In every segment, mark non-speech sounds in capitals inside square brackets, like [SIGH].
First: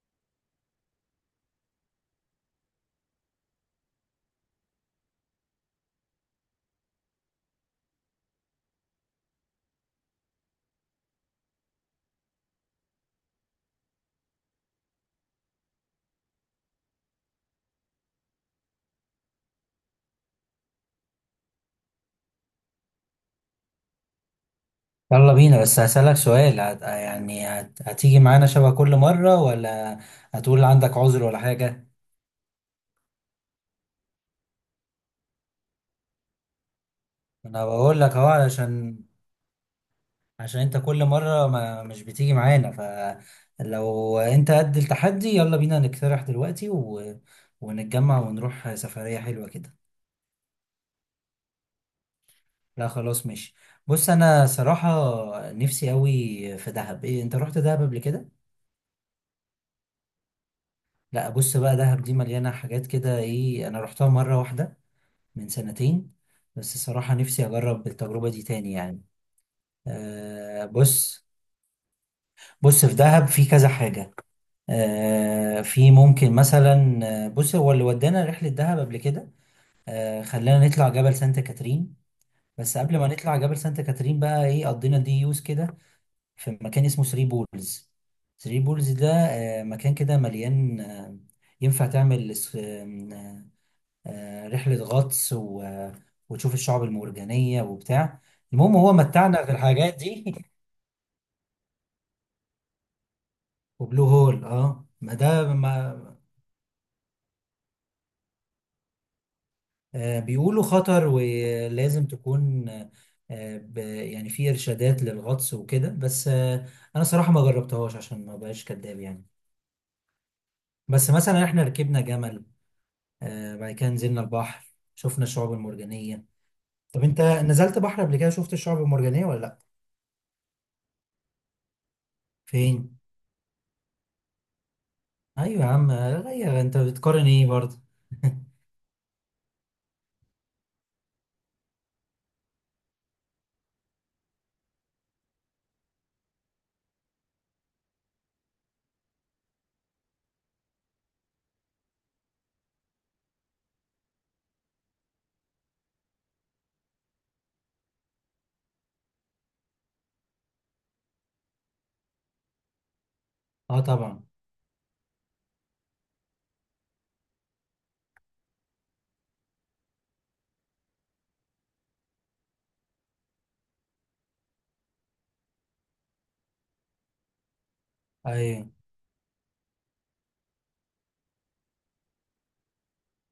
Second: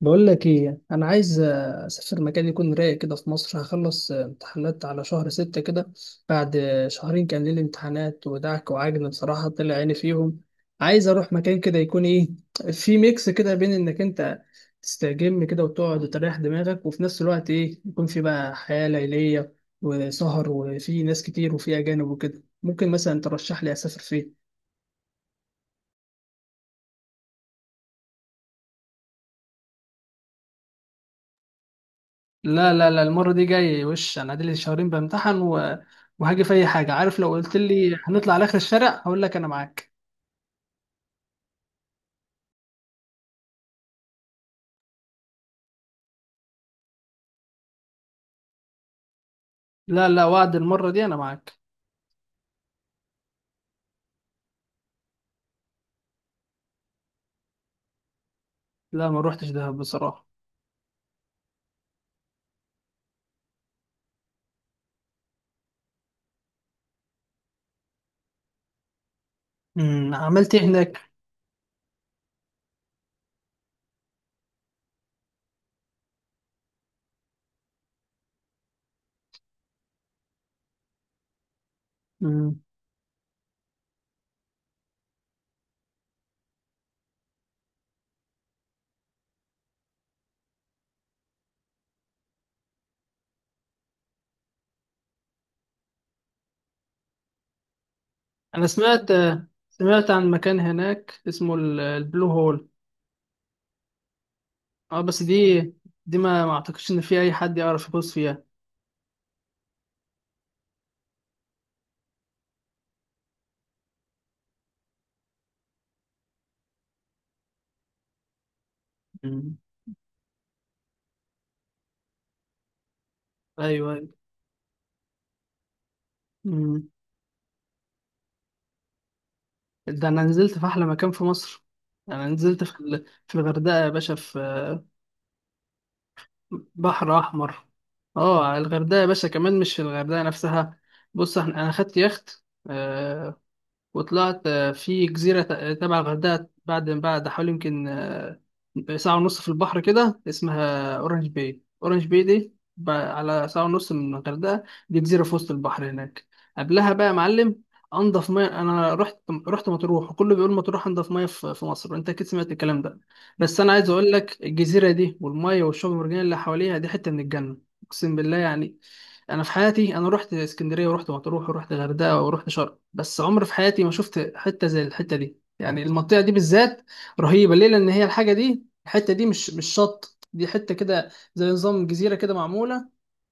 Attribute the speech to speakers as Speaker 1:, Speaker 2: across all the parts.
Speaker 1: بقول لك ايه. انا عايز اسافر مكان يكون رايق كده في مصر. هخلص امتحانات على شهر ستة كده. بعد شهرين كان لي امتحانات ودعك وعجن، بصراحة طلع عيني فيهم. عايز اروح مكان كده يكون ايه، في ميكس كده بين انك انت تستجم كده وتقعد وتريح دماغك، وفي نفس الوقت ايه يكون في بقى حياة ليلية وسهر وفي ناس كتير وفي اجانب وكده. ممكن مثلا ترشح لي اسافر فين؟
Speaker 2: يلا بينا، بس هسألك سؤال. هتيجي معانا شبه كل مرة، ولا هتقول عندك عذر ولا حاجة؟
Speaker 1: لا لا لا، المرة دي جاي. وش انا لي شهرين بامتحن وهاجي في اي حاجة، عارف؟ لو قلت
Speaker 2: انا
Speaker 1: لي
Speaker 2: بقول لك اهو
Speaker 1: هنطلع على اخر الشارع
Speaker 2: علشان
Speaker 1: هقول لك انا معاك.
Speaker 2: انت كل مرة ما مش بتيجي معانا. فلو انت قد التحدي، يلا بينا نقترح دلوقتي ونتجمع ونروح سفرية حلوة كده.
Speaker 1: لا لا، وعد المرة دي انا معاك.
Speaker 2: لا خلاص، ماشي. بص، انا صراحة نفسي قوي في دهب. ايه، انت رحت دهب قبل كده؟
Speaker 1: لا، ما روحتش دهب بصراحة.
Speaker 2: لا بص بقى، دهب دي مليانة حاجات كده. ايه، انا رحتها مرة واحدة من سنتين، بس الصراحة نفسي أجرب التجربة دي تاني يعني.
Speaker 1: عملت ايه
Speaker 2: أه
Speaker 1: هناك؟
Speaker 2: بص. بص، في دهب في كذا حاجة. أه في ممكن مثلا بص، هو اللي ودانا رحلة دهب قبل كده. أه، خلانا نطلع جبل سانت كاترين.
Speaker 1: امم
Speaker 2: بس قبل ما نطلع جبل سانت كاترين بقى، إيه، قضينا دي يوز كده في مكان اسمه ثري بولز. ثري بولز ده أه، مكان كده مليان ينفع تعمل رحلة غطس وتشوف الشعب المرجانية وبتاع.
Speaker 1: انا
Speaker 2: المهم، هو
Speaker 1: سمعت،
Speaker 2: متعنا في الحاجات
Speaker 1: سمعت عن
Speaker 2: دي [LAUGHS]
Speaker 1: مكان هناك اسمه البلو هول.
Speaker 2: وبلو هول، اه،
Speaker 1: اه،
Speaker 2: ما
Speaker 1: بس
Speaker 2: ده
Speaker 1: دي،
Speaker 2: ما
Speaker 1: دي ما اعتقدش ان في اي حد يعرف يغوص فيها.
Speaker 2: بيقولوا خطر، ولازم تكون يعني في إرشادات للغطس وكده، بس أنا صراحة ما جربتهاش عشان ما بقاش كداب يعني.
Speaker 1: امم
Speaker 2: بس مثلا احنا ركبنا جمل. بعد كده
Speaker 1: ايوه ايوه.
Speaker 2: نزلنا البحر، شفنا الشعاب المرجانية.
Speaker 1: امم
Speaker 2: طب انت نزلت بحر قبل كده، شفت الشعاب المرجانية ولا لأ؟
Speaker 1: ده انا نزلت في احلى مكان في مصر. انا نزلت في
Speaker 2: فين؟
Speaker 1: في الغردقة يا باشا، في
Speaker 2: ايوه يا عم، غير انت
Speaker 1: بحر
Speaker 2: بتقارن ايه
Speaker 1: احمر.
Speaker 2: برضه؟ [LAUGHS]
Speaker 1: اه، على الغردقه يا باشا، كمان مش في الغردقه نفسها. بص، احنا انا خدت يخت، آه، وطلعت في جزيرة تبع الغردقة بعد حوالي يمكن ساعة ونص في البحر كده، اسمها أورنج باي. أورنج باي دي على ساعة ونص من الغردقة. دي جزيرة في وسط البحر هناك. قبلها بقى يا معلم، أنضف مية أنا رحت، رحت مطروح، وكله بيقول مطروح أنضف مية في مصر، وأنت أكيد سمعت الكلام ده. بس أنا
Speaker 2: اه
Speaker 1: عايز أقول
Speaker 2: طبعا.
Speaker 1: لك، الجزيرة دي والمية والشعب المرجانية اللي حواليها دي حتة من الجنة. أقسم بالله يعني. انا في حياتي انا رحت اسكندريه ورحت مطروح ورحت الغردقه ورحت شرم، بس عمري في حياتي ما شفت حته زي الحته دي، يعني المنطقه دي بالذات. رهيبه ليه؟ لان هي الحاجه دي،
Speaker 2: ايوه
Speaker 1: الحته دي مش شط، دي حته كده زي نظام جزيره كده معموله.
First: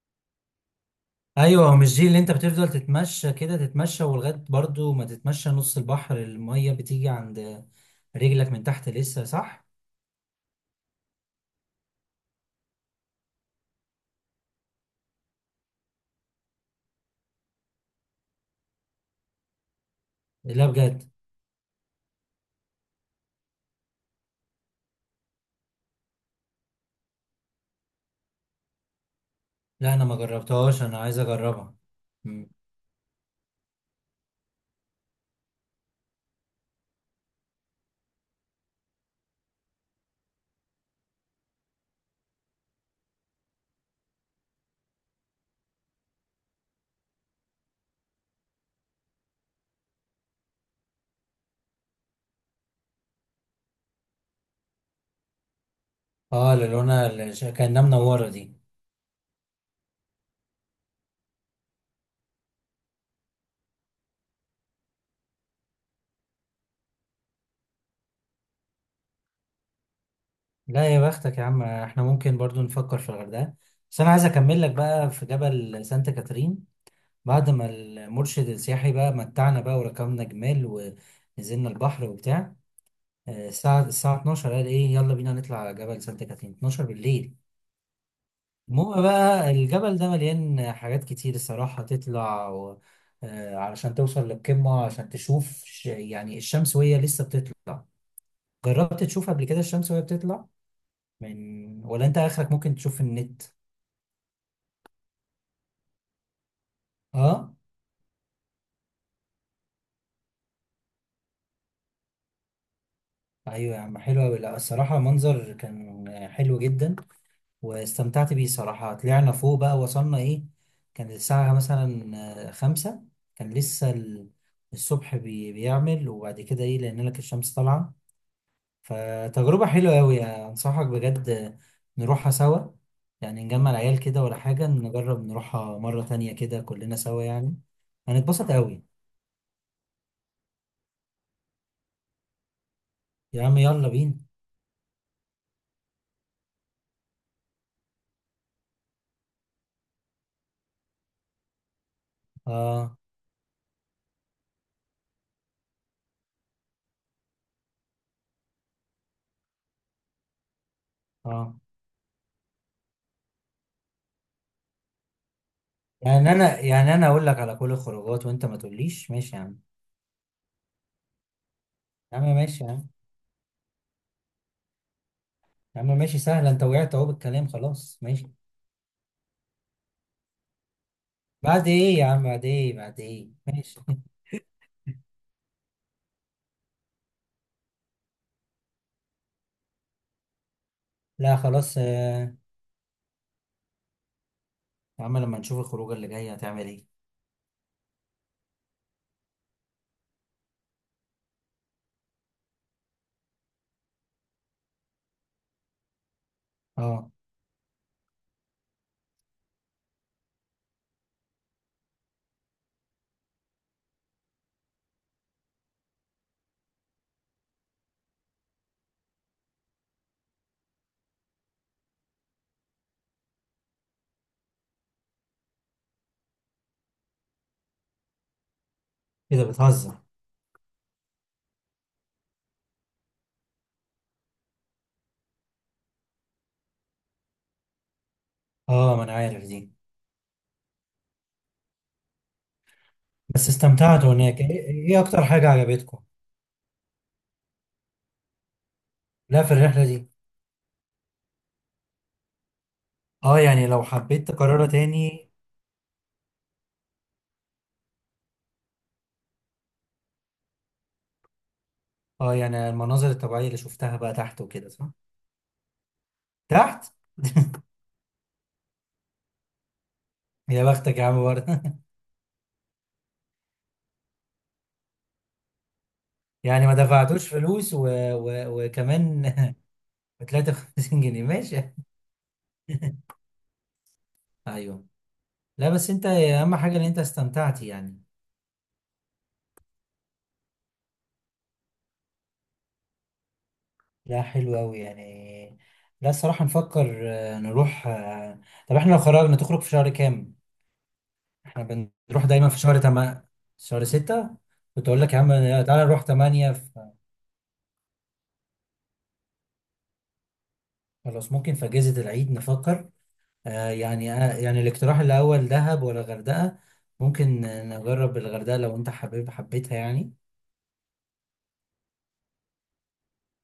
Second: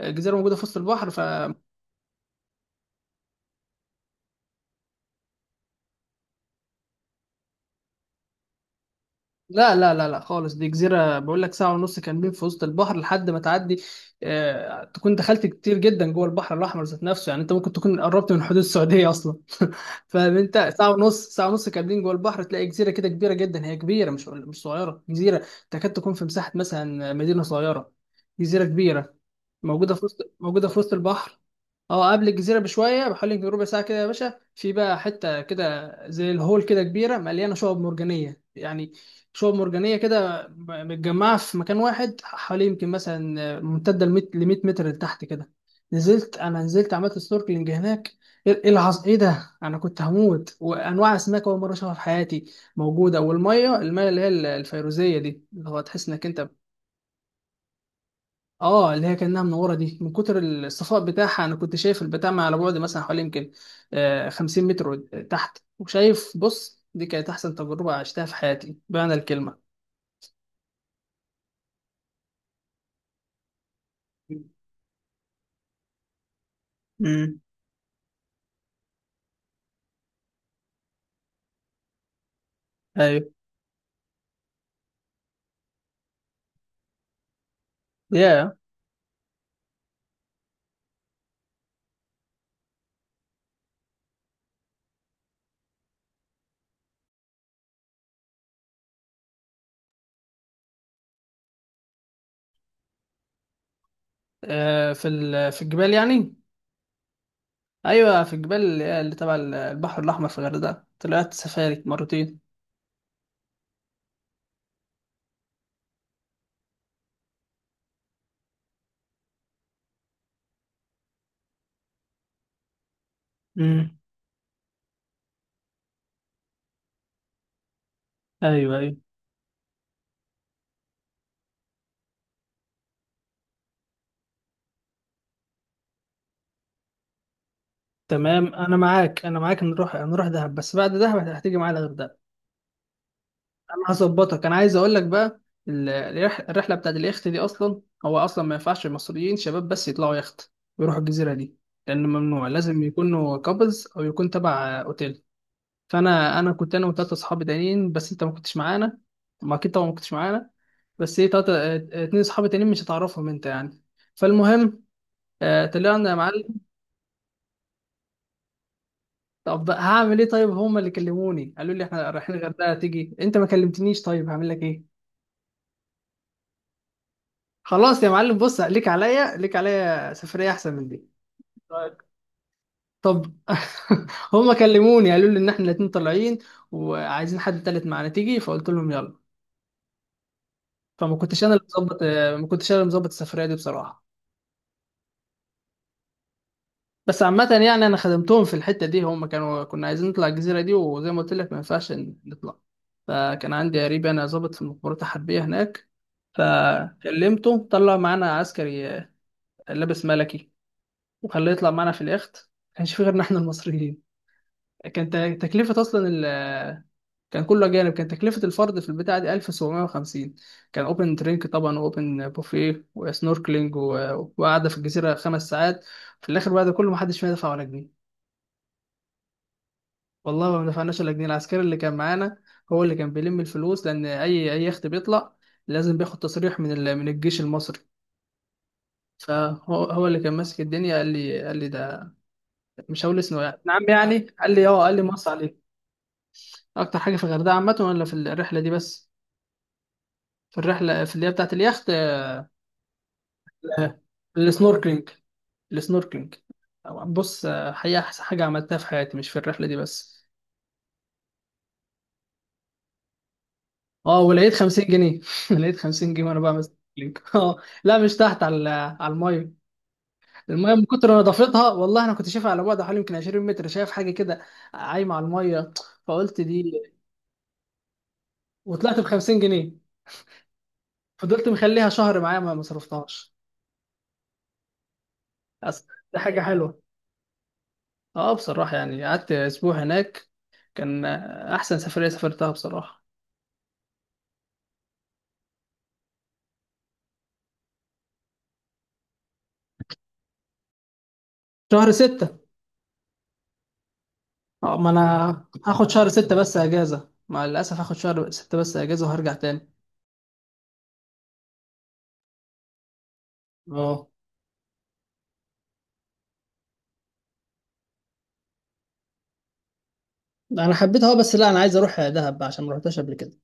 Speaker 1: جزيره موجوده في وسط البحر، ف-
Speaker 2: ايوه، هو مش دي اللي انت بتفضل تتمشى كده تتمشى، ولغايه برضه ما تتمشى نص البحر، الميه بتيجي عند رجلك من تحت لسه، صح؟
Speaker 1: لا لا لا لا خالص، دي جزيره بقول لك، ساعه ونص كاملين في وسط البحر، لحد ما تعدي تكون دخلت كتير جدا جوه البحر الاحمر ذات نفسه. يعني انت ممكن تكون قربت من حدود السعوديه اصلا، فاهم
Speaker 2: لا
Speaker 1: انت؟ ساعه
Speaker 2: بجد؟
Speaker 1: ونص، ساعه ونص كاملين جوه البحر، تلاقي جزيره كده كبيره جدا، هي كبيره مش صغيره جزيره، تكاد تكون في مساحه مثلا مدينه صغيره. جزيره كبيره
Speaker 2: لا
Speaker 1: موجوده
Speaker 2: انا
Speaker 1: في
Speaker 2: ما
Speaker 1: وسط، موجوده في
Speaker 2: جربتهاش،
Speaker 1: وسط
Speaker 2: انا عايز
Speaker 1: البحر.
Speaker 2: اجربها.
Speaker 1: اه، قبل
Speaker 2: مم.
Speaker 1: الجزيره بشويه، بحوالي يمكن ربع ساعه كده يا باشا، في بقى حته كده زي الهول كده، كبيره مليانه شعب مرجانيه يعني. شعب مرجانيه كده متجمعه في مكان واحد، حوالي يمكن مثلا ممتده ل 100 متر لتحت كده. نزلت، انا نزلت عملت سنوركلينج هناك. ايه، إيه العظ، ايه ده! انا كنت هموت. وانواع اسماك اول مره اشوفها في حياتي موجوده، والميه، الميه اللي هي الفيروزيه دي، اللي هو تحس انك انت،
Speaker 2: اه، للونة كأنها منورة دي.
Speaker 1: اه اللي هي كانها منوره دي، من كتر الصفاء بتاعها انا كنت شايف البتاع على بعد مثلا حوالي يمكن 50 متر تحت وشايف. بص، دي كانت احسن تجربه عشتها في حياتي بمعنى الكلمه.
Speaker 2: لا يا بختك يا عم، احنا ممكن برضو نفكر في الغردقة. بس انا عايز اكمل لك بقى في جبل سانت كاترين.
Speaker 1: امم
Speaker 2: بعد ما المرشد السياحي بقى متعنا بقى، وركبنا جمال ونزلنا البحر وبتاع.
Speaker 1: ايوه
Speaker 2: الساعة 12، قال ايه، يلا بينا نطلع على جبل سانت كاترين. 12 بالليل!
Speaker 1: يا
Speaker 2: المهم بقى، الجبل ده مليان حاجات كتير الصراحة. تطلع و... آه، علشان توصل للقمة، عشان تشوف يعني الشمس وهي لسه بتطلع. جربت تشوف قبل كده الشمس وهي بتطلع من؟ ولا انت اخرك ممكن تشوف في النت.
Speaker 1: في في الجبال يعني.
Speaker 2: اه،
Speaker 1: ايوه، في الجبال اللي اللي تبع البحر الاحمر في الغردقه، طلعت سفاري مرتين.
Speaker 2: ايوه يا عم، حلوة أوي. لا الصراحة منظر كان حلو جدا، واستمتعت بيه صراحة. طلعنا فوق بقى، وصلنا ايه، كان الساعة مثلا خمسة، كان لسه
Speaker 1: امم
Speaker 2: الصبح بيعمل، وبعد كده ايه، لأن لك الشمس طالعة.
Speaker 1: ايوه ايوه.
Speaker 2: فتجربة حلوة أوي، أنصحك بجد. نروحها سوا، يعني نجمع العيال كده ولا حاجة، نجرب نروحها مرة تانية كده كلنا سوا يعني. هنتبسط
Speaker 1: تمام، انا
Speaker 2: أوي.
Speaker 1: معاك انا معاك، نروح، نروح دهب، بس بعد دهب هتيجي معايا الغردقه.
Speaker 2: يا عم
Speaker 1: انا
Speaker 2: يلا بينا.
Speaker 1: هظبطك. انا عايز اقول لك بقى، الرحله بتاعت اليخت دي، اصلا هو اصلا ما ينفعش المصريين شباب بس يطلعوا يخت ويروحوا الجزيره دي، لان ممنوع، لازم
Speaker 2: اه
Speaker 1: يكونوا كابلز او يكون تبع اوتيل. فانا كنت انا وثلاثه اصحابي تانيين بس، انت ما كنتش معانا. ما اكيد طبعا ما كنتش معانا. بس ايه،
Speaker 2: اه،
Speaker 1: تلاتة، اتنين اصحابي تانيين مش هتعرفهم انت يعني. فالمهم، طلعنا يا
Speaker 2: يعني
Speaker 1: معلم.
Speaker 2: أنا، يعني أنا أقول لك على كل الخروجات وأنت ما تقوليش ماشي يا عم.
Speaker 1: طب هعمل ايه؟ طيب هما اللي كلموني، قالوا لي احنا
Speaker 2: يا عم
Speaker 1: رايحين
Speaker 2: ماشي يا
Speaker 1: الغردقه
Speaker 2: عم.
Speaker 1: تيجي، انت ما كلمتنيش، طيب هعمل لك ايه؟
Speaker 2: يا عم ماشي، سهل، انت وقعت اهو بالكلام، خلاص
Speaker 1: خلاص يا
Speaker 2: ماشي.
Speaker 1: معلم، بص ليك عليا، ليك عليا سفريه احسن من دي.
Speaker 2: بعد ايه
Speaker 1: طيب.
Speaker 2: يا عم بعد ايه بعد ايه
Speaker 1: طب
Speaker 2: ماشي
Speaker 1: [LAUGHS]
Speaker 2: [LAUGHS]
Speaker 1: هما كلموني، قالوا لي ان احنا الاتنين طالعين وعايزين حد تالت معانا تيجي، فقلت لهم يلا. فما
Speaker 2: لا
Speaker 1: كنتش انا اللي
Speaker 2: خلاص.
Speaker 1: مظبط، ما كنتش انا اللي مظبط السفريه دي بصراحه.
Speaker 2: يا عم لما نشوف الخروجه اللي جايه، هتعمل ايه.
Speaker 1: بس عامه يعني، انا خدمتهم في الحته دي. هما كانوا، كنا عايزين نطلع الجزيره دي، وزي ما قلت لك ما ينفعش نطلع. فكان عندي قريب انا، ظابط في المخابرات الحربيه هناك،
Speaker 2: اه،
Speaker 1: فكلمته طلع معانا عسكري، لابس ملكي، وخلاه يطلع معانا في اليخت. ما كانش في غيرنا احنا المصريين، كانت تكلفة أصلا ال كان كله أجانب، كان تكلفة الفرد في البتاعة دي 1750. كان أوبن درينك طبعا، وأوبن بوفيه وسنوركلينج وقعدة في الجزيرة 5 ساعات. في الآخر بعد كله، محدش فينا دفع ولا جنيه.
Speaker 2: ايه ده، بتهزر؟
Speaker 1: والله ما دفعناش ولا جنيه. العسكري اللي كان معانا هو اللي كان بيلم الفلوس، لأن أي يخت بيطلع لازم بياخد تصريح من من الجيش المصري.
Speaker 2: اه ما انا عارف دي.
Speaker 1: فهو، هو اللي كان ماسك الدنيا. قال لي، قال لي ده مش هقول اسمه
Speaker 2: بس
Speaker 1: يعني، نعم
Speaker 2: استمتعت
Speaker 1: يعني،
Speaker 2: هناك، ايه؟
Speaker 1: قال لي اه قال
Speaker 2: ايه
Speaker 1: لي
Speaker 2: اكتر
Speaker 1: مصر
Speaker 2: حاجه
Speaker 1: عليك.
Speaker 2: عجبتكم؟
Speaker 1: اكتر حاجه في الغردقه عامه ولا في الرحله دي بس؟
Speaker 2: لا، في الرحله دي.
Speaker 1: في الرحله، في اللي هي بتاعت اليخت.
Speaker 2: اه، يعني لو
Speaker 1: آه،
Speaker 2: حبيت تكررها
Speaker 1: السنوركلينج،
Speaker 2: تاني؟
Speaker 1: السنوركلينج. بص، حقيقه احسن حاجه عملتها في حياتي، مش في الرحله دي بس.
Speaker 2: اه، يعني المناظر الطبيعيه اللي شفتها بقى
Speaker 1: اه،
Speaker 2: تحت
Speaker 1: ولقيت
Speaker 2: وكده،
Speaker 1: 50
Speaker 2: صح؟
Speaker 1: جنيه [LAUGHS] لقيت 50 جنيه وانا بعمل
Speaker 2: تحت
Speaker 1: سنوركلينج. [LAUGHS] اه،
Speaker 2: [LAUGHS]
Speaker 1: لا مش تحت، على على الميه.
Speaker 2: يا
Speaker 1: الميه من
Speaker 2: بختك يا
Speaker 1: كتر
Speaker 2: عم برضه
Speaker 1: نظافتها،
Speaker 2: [LAUGHS]
Speaker 1: والله انا كنت شايفها على بعد حوالي يمكن 20 متر، شايف حاجه كده عايمه على الميه، فقلت دي،
Speaker 2: يعني ما دفعتوش فلوس
Speaker 1: وطلعت ب
Speaker 2: وكمان
Speaker 1: 50 جنيه.
Speaker 2: [LAUGHS] ب 53 جنيه،
Speaker 1: فضلت
Speaker 2: ماشي.
Speaker 1: مخليها شهر معايا ما صرفتهاش.
Speaker 2: ايوه. لا
Speaker 1: أصل
Speaker 2: بس انت،
Speaker 1: دي حاجة
Speaker 2: اهم حاجة
Speaker 1: حلوة.
Speaker 2: ان انت استمتعت يعني.
Speaker 1: اه، بصراحة يعني قعدت اسبوع هناك، كان احسن سفرية سافرتها بصراحة.
Speaker 2: لا حلو قوي يعني. لا الصراحة نفكر نروح طب احنا لو خرجنا، تخرج في شهر كام؟ احنا
Speaker 1: شهر
Speaker 2: بنروح
Speaker 1: ستة.
Speaker 2: دايما في شهر شهر ستة.
Speaker 1: اه،
Speaker 2: كنت
Speaker 1: ما انا
Speaker 2: اقول لك يا عم، تعالى
Speaker 1: هاخد
Speaker 2: نروح
Speaker 1: شهر ستة
Speaker 2: تمانية
Speaker 1: بس اجازة، مع الاسف هاخد شهر ستة بس اجازة وهرجع تاني.
Speaker 2: خلاص، ممكن في اجازة العيد نفكر. آه
Speaker 1: اه،
Speaker 2: يعني، آه يعني، الاقتراح الاول دهب ولا غردقة؟ ممكن نجرب الغردقة، لو انت حبيتها يعني.
Speaker 1: انا حبيتها اه، بس لا، انا عايز اروح دهب عشان ما رحتهاش قبل كده.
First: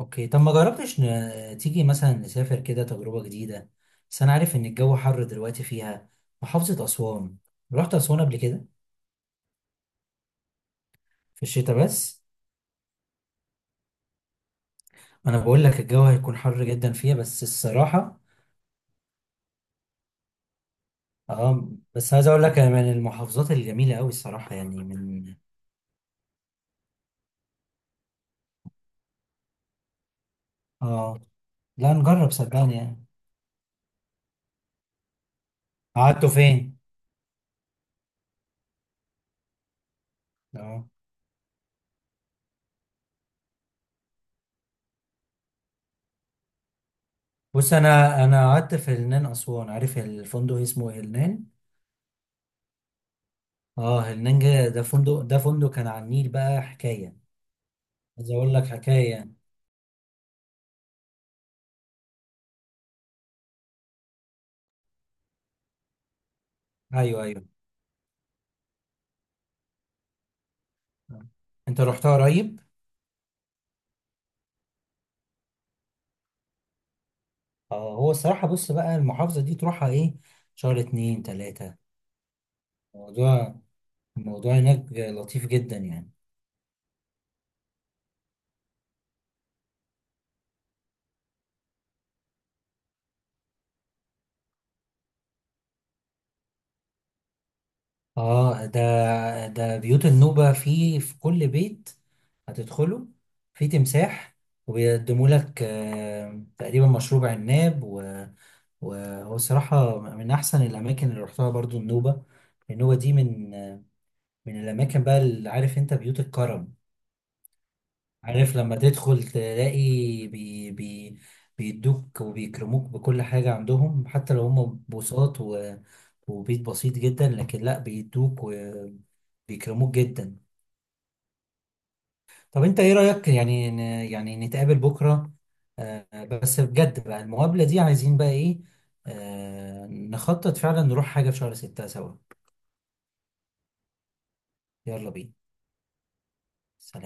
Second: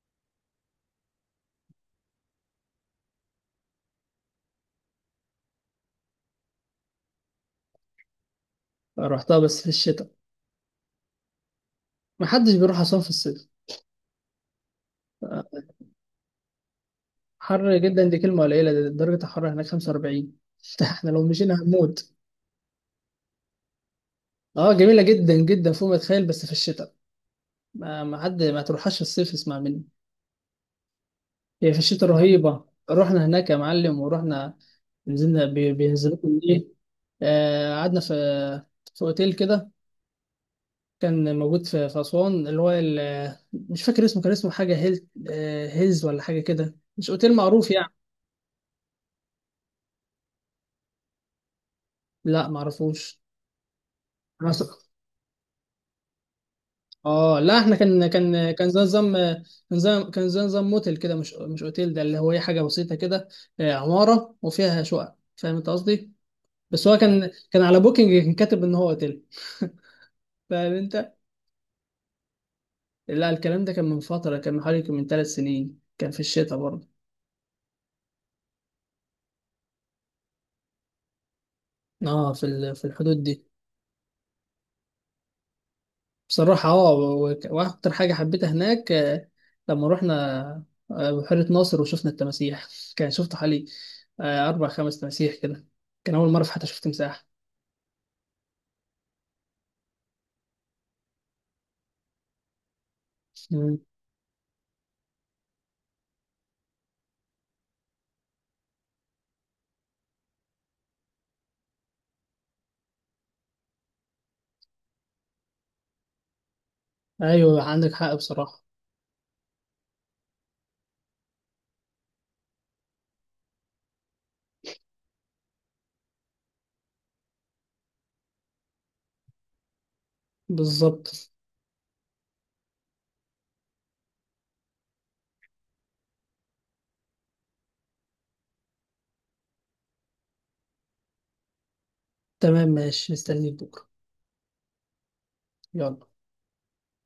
Speaker 2: اوكي، طب ما جربتش، تيجي مثلا نسافر كده تجربة جديدة. بس انا عارف ان الجو حر دلوقتي فيها. محافظة اسوان، رحت اسوان قبل كده؟
Speaker 1: رحتها بس في الشتاء.
Speaker 2: في الشتاء بس.
Speaker 1: ما حدش بيروح اصلا في الصيف.
Speaker 2: انا
Speaker 1: آه،
Speaker 2: بقول لك الجو هيكون حر جدا فيها، بس
Speaker 1: حر جدا دي
Speaker 2: الصراحة،
Speaker 1: كلمه قليله، ده درجه الحراره هناك 45. [LAUGHS] احنا لو مشينا
Speaker 2: اه،
Speaker 1: هنموت.
Speaker 2: بس عايز اقول لك هي من المحافظات الجميلة قوي الصراحة يعني،
Speaker 1: اه، جميلة
Speaker 2: من،
Speaker 1: جدا جدا فوق ما تتخيل، بس في الشتاء. ما تروحهاش في الصيف، اسمع مني.
Speaker 2: اه،
Speaker 1: هي في
Speaker 2: لا،
Speaker 1: الشتاء
Speaker 2: نجرب
Speaker 1: رهيبة.
Speaker 2: صدقني يعني.
Speaker 1: رحنا هناك يا معلم ورحنا، نزلنا
Speaker 2: قعدتوا
Speaker 1: بينزلوكم ايه،
Speaker 2: فين؟
Speaker 1: قعدنا في، في اوتيل كده،
Speaker 2: اه
Speaker 1: كان موجود في في أسوان، اللي هو مش فاكر اسمه، كان اسمه حاجة هيل، هيلز ولا حاجة كده، مش اوتيل معروف
Speaker 2: بص،
Speaker 1: يعني.
Speaker 2: انا قعدت في هلنان اسوان. عارف الفندق اسمه هلنان؟
Speaker 1: لا معرفوش.
Speaker 2: اه، هلنان، ده فندق كان على النيل بقى حكاية.
Speaker 1: اه، لا احنا كان
Speaker 2: عايز
Speaker 1: كان
Speaker 2: اقول لك
Speaker 1: كان زي نظام،
Speaker 2: حكايه.
Speaker 1: كان زي، كان زي نظام موتيل كده، مش اوتيل، ده اللي هو ايه، حاجه بسيطه كده، عماره وفيها شقق، فاهم انت قصدي؟ بس هو
Speaker 2: ايوه
Speaker 1: كان،
Speaker 2: ايوه،
Speaker 1: كان على بوكينج كان كاتب ان هو اوتيل. [LAUGHS] فاهم انت؟
Speaker 2: انت رحتها قريب؟
Speaker 1: لا الكلام ده كان من فتره، كان من حوالي من 3 سنين، كان في الشتاء برضه.
Speaker 2: اه، هو الصراحه بص بقى، المحافظه دي تروحها ايه، شهر اتنين تلاته.
Speaker 1: اه، في في الحدود دي.
Speaker 2: الموضوع الموضوع هناك لطيف جدا يعني.
Speaker 1: بصراحة اه وأكتر حاجة حبيتها هناك لما رحنا بحيرة ناصر وشفنا التماسيح. [LAUGHS] كان شفت حوالي 4 أو 5 تماسيح كده. كان أول مرة في حياتي شفت تمساح.
Speaker 2: اه ده، ده بيوت النوبه، في كل بيت هتدخله في
Speaker 1: مم.
Speaker 2: تمساح. وبيقدموا لك تقريبا مشروب عناب وهو الصراحة من أحسن الأماكن اللي رحتها برضو، النوبة دي من الأماكن بقى اللي، عارف أنت، بيوت الكرم.
Speaker 1: أيوة عندك حق
Speaker 2: عارف
Speaker 1: بصراحة.
Speaker 2: لما تدخل تلاقي، بي بي بيدوك وبيكرموك بكل حاجة عندهم، حتى لو هم بوساط وبيت بسيط جدا، لكن لا بيدوك وبيكرموك جدا.
Speaker 1: بالظبط.
Speaker 2: طب انت ايه رأيك يعني، يعني نتقابل بكرة؟ آه بس بجد بقى، المقابلة دي عايزين بقى ايه، آه، نخطط فعلا نروح حاجة في شهر ستة سوا.
Speaker 1: تمام ماشي، مستنيك بكرة.
Speaker 2: يلا بينا.
Speaker 1: يلا.
Speaker 2: سلام.